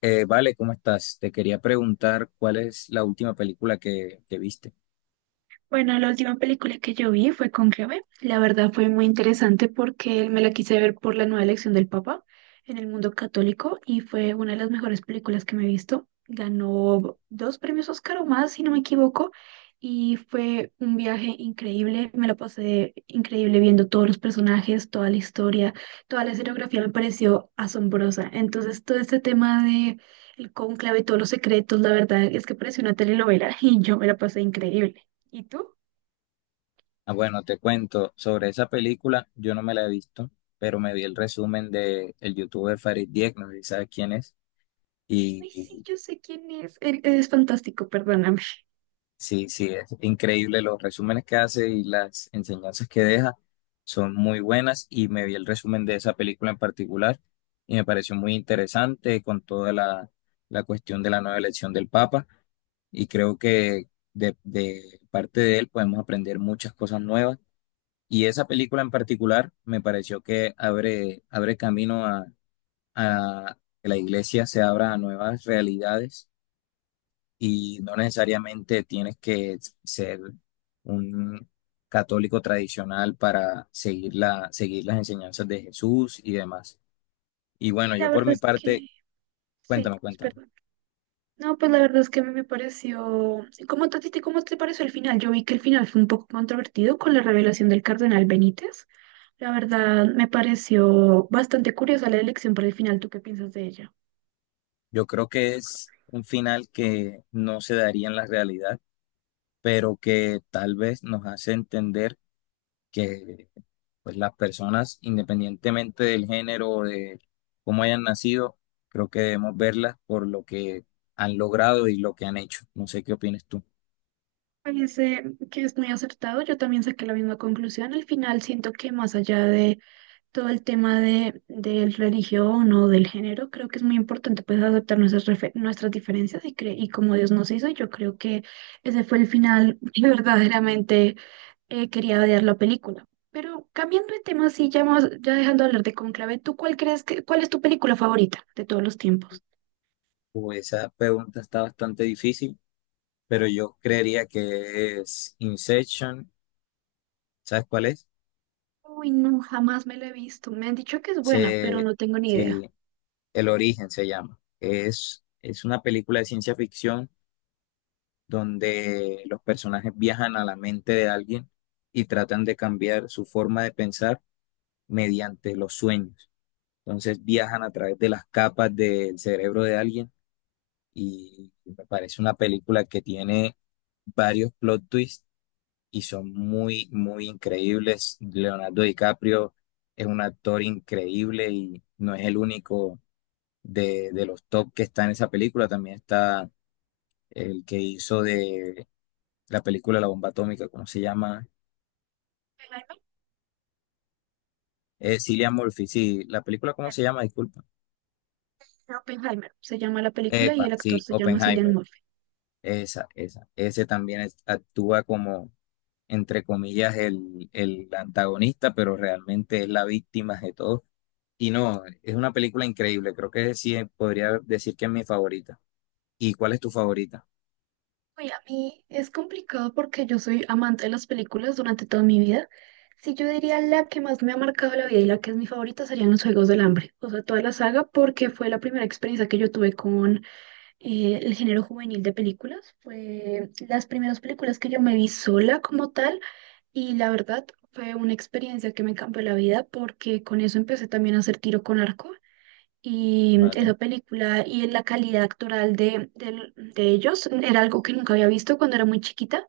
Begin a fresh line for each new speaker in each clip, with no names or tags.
Vale, ¿Cómo estás? Te quería preguntar cuál es la última película que viste.
Bueno, la última película que yo vi fue Cónclave. La verdad fue muy interesante porque me la quise ver por la nueva elección del Papa en el mundo católico y fue una de las mejores películas que me he visto. Ganó dos premios Oscar o más, si no me equivoco, y fue un viaje increíble. Me la pasé increíble viendo todos los personajes, toda la historia, toda la escenografía me pareció asombrosa. Entonces, todo este tema de el cónclave, todos los secretos, la verdad es que pareció una telenovela y yo me la pasé increíble. ¿Y tú?
Ah, bueno, te cuento sobre esa película. Yo no me la he visto, pero me vi el resumen de el youtuber Farid Dieck, no sé si sabes quién es. Y,
Ay, sí,
y
yo sé quién es. Él es fantástico, perdóname. Sí,
sí, sí, es increíble los resúmenes que hace y las enseñanzas que deja son muy buenas. Y me vi el resumen de esa película en particular y me pareció muy interesante con la cuestión de la nueva elección del Papa. Y creo que de parte de él podemos aprender muchas cosas nuevas. Y esa película en particular me pareció que abre camino a que la iglesia se abra a nuevas realidades y no necesariamente tienes que ser un católico tradicional para seguir seguir las enseñanzas de Jesús y demás. Y bueno, yo
la
por
verdad
mi
es que
parte,
sí,
cuéntame,
pues,
cuéntame.
perdón. No, pues la verdad es que a mí me pareció. ¿Cómo te, a ti te- cómo te pareció el final? Yo vi que el final fue un poco controvertido con la revelación del cardenal Benítez. La verdad me pareció bastante curiosa la elección para el final. ¿Tú qué piensas de ella?
Yo creo que es un final que no se daría en la realidad pero que tal vez nos hace entender que pues, las personas, independientemente del género o de cómo hayan nacido, creo que debemos verlas por lo que han logrado y lo que han hecho. No sé qué opinas tú.
Me parece que es muy acertado. Yo también saqué la misma conclusión. Al final siento que más allá de todo el tema del religión o del género, creo que es muy importante pues aceptar nuestras diferencias y, y como Dios nos hizo, yo creo que ese fue el final que verdaderamente quería odiar la película. Pero cambiando de tema, sí, ya, ya dejando de hablar de Conclave, ¿tú cuál crees que, cuál es tu película favorita de todos los tiempos?
Pues esa pregunta está bastante difícil, pero yo creería que es Inception, ¿sabes cuál es?
Uy, no, jamás me la he visto. Me han dicho que es buena, pero
Se,
no tengo ni idea.
sí, El origen se llama. Es una película de ciencia ficción donde los personajes viajan a la mente de alguien y tratan de cambiar su forma de pensar mediante los sueños. Entonces viajan a través de las capas del cerebro de alguien y me parece una película que tiene varios plot twists y son muy increíbles. Leonardo DiCaprio es un actor increíble y no es el único de los top que está en esa película. También está el que hizo de la película La Bomba Atómica, ¿cómo se llama?
Oppenheimer,
Cillian Murphy, sí, la película, ¿cómo se llama? Disculpa.
Oppenheimer se llama la película y
Epa,
el actor
sí,
se llama Cillian
Oppenheimer,
Murphy.
esa. Ese también es- actúa entre comillas, el antagonista, pero realmente es la víctima de todo. Y no, es una película increíble, creo que sí, podría decir que es mi favorita. ¿Y cuál es tu favorita?
Uy, a mí es complicado porque yo soy amante de las películas durante toda mi vida. Si yo diría la que más me ha marcado la vida y la que es mi favorita serían Los Juegos del Hambre, o sea, toda la saga, porque fue la primera experiencia que yo tuve con el género juvenil de películas. Fue las primeras películas que yo me vi sola como tal y la verdad fue una experiencia que me cambió la vida porque con eso empecé también a hacer tiro con arco y
Vale,
esa película y en la calidad actoral de, del- de ellos era algo que nunca había visto cuando era muy chiquita.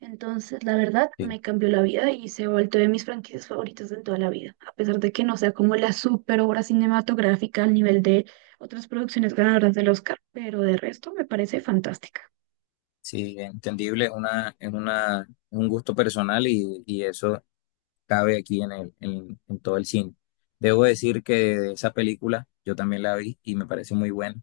Entonces, la verdad,
sí.
me cambió la vida y se ha vuelto de mis franquicias favoritas en toda la vida. A pesar de que no sea como la super obra cinematográfica al nivel de otras producciones ganadoras del Oscar, pero de resto me parece fantástica.
Sí, entendible, es un gusto personal y eso cabe aquí en en todo el cine. Debo decir que de esa película yo también la vi y me pareció muy buena.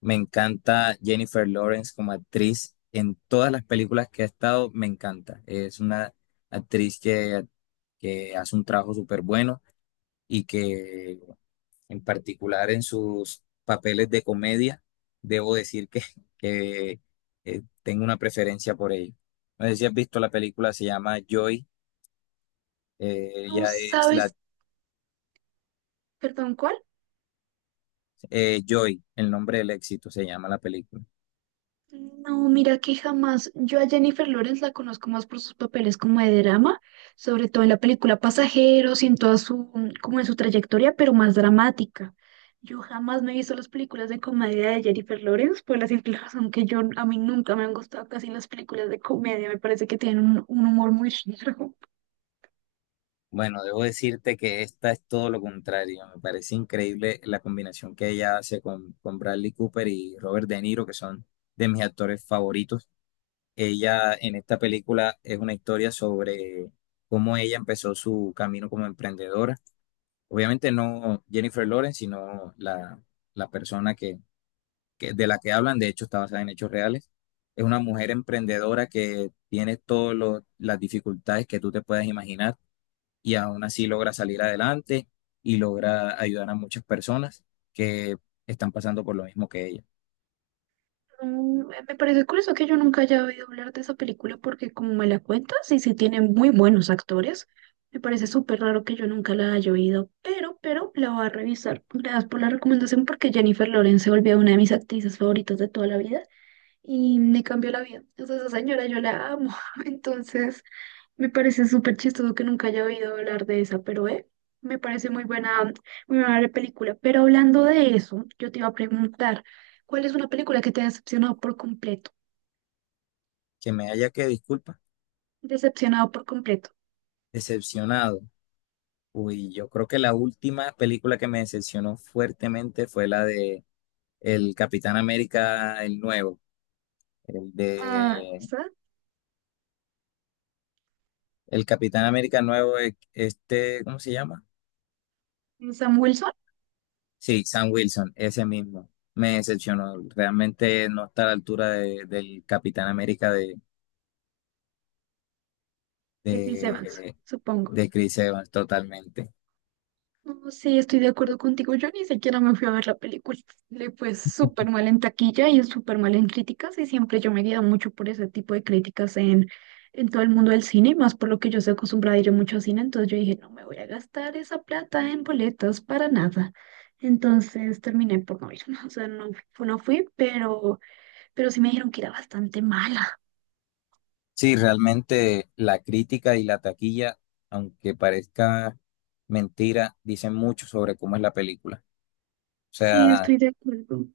Me encanta Jennifer Lawrence como actriz. En todas las películas que ha estado, me encanta. Es una actriz que, que hace un trabajo súper bueno y que en particular en sus papeles de comedia, debo decir que, que tengo una preferencia por ella. No sé si has visto la película, se llama Joy.
¿No
Ella es la
sabes, perdón, cuál?
Joy, el nombre del éxito, se llama la película.
No, mira que jamás. Yo a Jennifer Lawrence la conozco más por sus papeles como de drama, sobre todo en la película Pasajeros y en toda su, como en su trayectoria, pero más dramática. Yo jamás me he visto las películas de comedia de Jennifer Lawrence por la simple razón que yo a mí nunca me han gustado casi las películas de comedia. Me parece que tienen un humor muy raro.
Bueno, debo decirte que esta es todo lo contrario. Me parece increíble la combinación que ella hace con Bradley Cooper y Robert De Niro, que son de mis actores favoritos. Ella en esta película es una historia sobre cómo ella empezó su camino como emprendedora. Obviamente no Jennifer Lawrence, sino la persona de la que hablan, de hecho está basada en hechos reales. Es una mujer emprendedora que tiene todas las dificultades que tú te puedas imaginar y aún así logra salir adelante y logra ayudar a muchas personas que están pasando por lo mismo que ella.
Me parece curioso que yo nunca haya oído hablar de esa película porque como me la cuentas y sí tiene muy buenos actores, me parece súper raro que yo nunca la haya oído, pero la voy a revisar. Gracias por la recomendación porque Jennifer Lawrence se volvió una de mis actrices favoritas de toda la vida y me cambió la vida. O sea, esa señora yo la amo, entonces me parece súper chistoso que nunca haya oído hablar de esa, pero me parece muy buena película. Pero hablando de eso, yo te iba a preguntar, ¿cuál es una película que te ha decepcionado por completo?
Que me haya que disculpa,
Decepcionado por completo.
decepcionado. Uy, yo creo que la última película que me decepcionó fuertemente fue la de El Capitán América, el nuevo, el
Ah,
de
¿esa?
El Capitán América nuevo, ¿cómo se llama?
Sam Wilson
Sí, Sam Wilson, ese mismo. Me decepcionó. Realmente no está a la altura de- del Capitán América
de Chris Evans,
de,
supongo.
de Chris Evans totalmente.
No, sí, estoy de acuerdo contigo. Yo ni siquiera me fui a ver la película. Le fue súper mal en taquilla y súper mal en críticas y siempre yo me guío mucho por ese tipo de críticas en todo el mundo del cine, y más por lo que yo soy acostumbrada a ir mucho al cine, entonces yo dije, no me voy a gastar esa plata en boletas para nada. Entonces terminé por no ir, o sea, no, no fui, pero sí me dijeron que era bastante mala.
Sí, realmente la crítica y la taquilla, aunque parezca mentira, dicen mucho sobre cómo es la película. O
Sí,
sea,
estoy de acuerdo.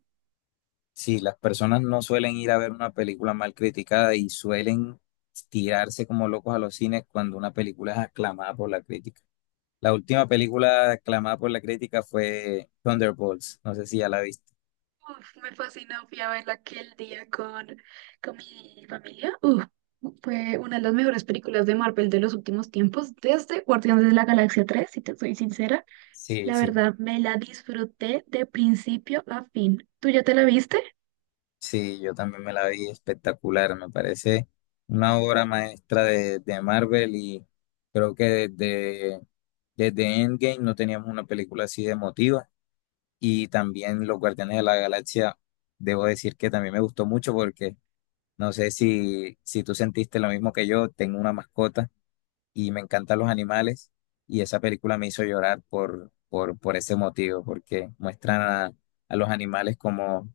sí, las personas no suelen ir a ver una película mal criticada y suelen tirarse como locos a los cines cuando una película es aclamada por la crítica. La última película aclamada por la crítica fue Thunderbolts. No sé si ya la viste.
Uf, me fascinó, fui a verla aquel día con mi familia. Uf, fue una de las mejores películas de Marvel de los últimos tiempos, desde Guardianes de la Galaxia 3 si te soy sincera.
Sí,
La
sí,
verdad, me la disfruté de principio a fin. ¿Tú ya te la viste?
sí, yo también me la vi espectacular. Me parece una obra maestra de Marvel y creo que desde Endgame no teníamos una película así de emotiva. Y también Los Guardianes de la Galaxia, debo decir que también me gustó mucho porque no sé si tú sentiste lo mismo que yo, tengo una mascota y me encantan los animales y esa película me hizo llorar por ese motivo, porque muestran a los animales como,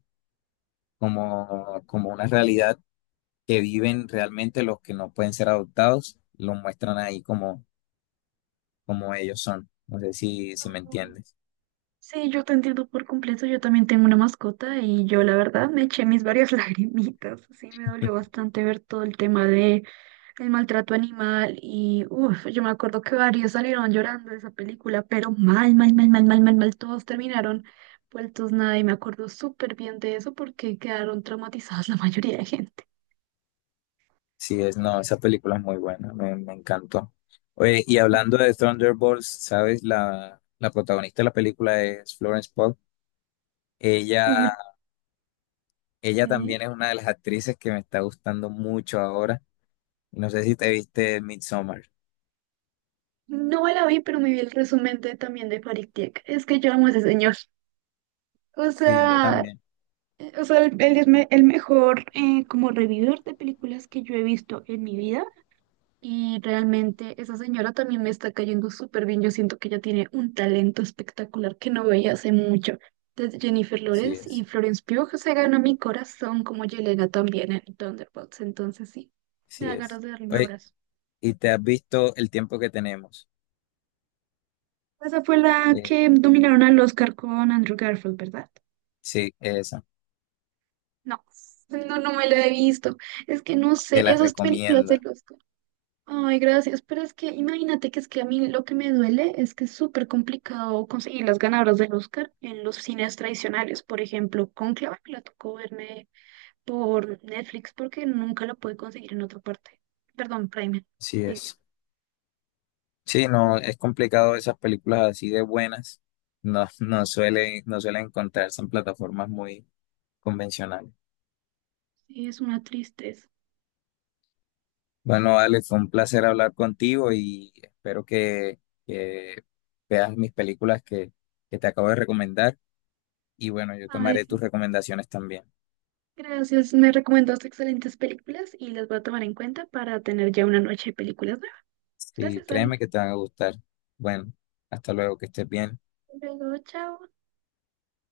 como, como una realidad que viven realmente los que no pueden ser adoptados, los muestran ahí como, como ellos son. No sé si me entiendes.
Sí, yo te entiendo por completo. Yo también tengo una mascota y yo la verdad me eché mis varias lagrimitas. Sí, me dolió bastante ver todo el tema de el maltrato animal y uff, yo me acuerdo que varios salieron llorando de esa película, pero mal, mal, mal, mal, mal, mal, mal, todos terminaron vueltos nada y me acuerdo súper bien de eso porque quedaron traumatizadas la mayoría de gente.
Sí, es, no, esa película es muy buena, me encantó. Oye, y hablando de Thunderbolts, ¿sabes? La protagonista de la película es Florence Pugh. Ella
Uy,
Ella
sí.
también es una de las actrices que me está gustando mucho ahora. No sé si te viste Midsommar.
No me la vi, pero me vi el resumen de, también de Farid Dieck. Es que yo amo a ese señor. O
Sí, yo
sea,
también.
O sea, él es el mejor como revividor de películas que yo he visto en mi vida y realmente esa señora también me está cayendo súper bien. Yo siento que ella tiene un talento espectacular que no veía hace mucho. Desde Jennifer
Sí
Lawrence y
es,
Florence Pugh se ganó mi corazón como Yelena también en Thunderbolts. Entonces sí, me
sí
da
es.
ganas de darle un
Oye,
abrazo.
¿y te has visto El tiempo que tenemos?
Esa fue la
Eh,
que dominaron al Oscar con Andrew Garfield, ¿verdad?
sí, esa.
No, no, no me la he visto. Es que no
Te
sé,
la
esas películas de
recomiendo.
Oscar. Ay, gracias, pero es que imagínate que es que a mí lo que me duele es que es súper complicado conseguir las ganadoras del Oscar en los cines tradicionales. Por ejemplo, Cónclave me la tocó verme por Netflix porque nunca la pude conseguir en otra parte. Perdón, Prime
Sí
Video.
es. Sí, no, es complicado esas películas así de buenas. No suelen encontrarse en plataformas muy convencionales.
Sí, es una tristeza.
Bueno, Ale, fue un placer hablar contigo y espero que veas mis películas que te acabo de recomendar. Y bueno, yo
Ay,
tomaré tus
sí.
recomendaciones también.
Gracias, me recomendaste excelentes películas y las voy a tomar en cuenta para tener ya una noche de películas nuevas.
Sí,
Gracias, David.
créeme que te van a gustar. Bueno, hasta luego, que estés bien.
Hasta luego, chao.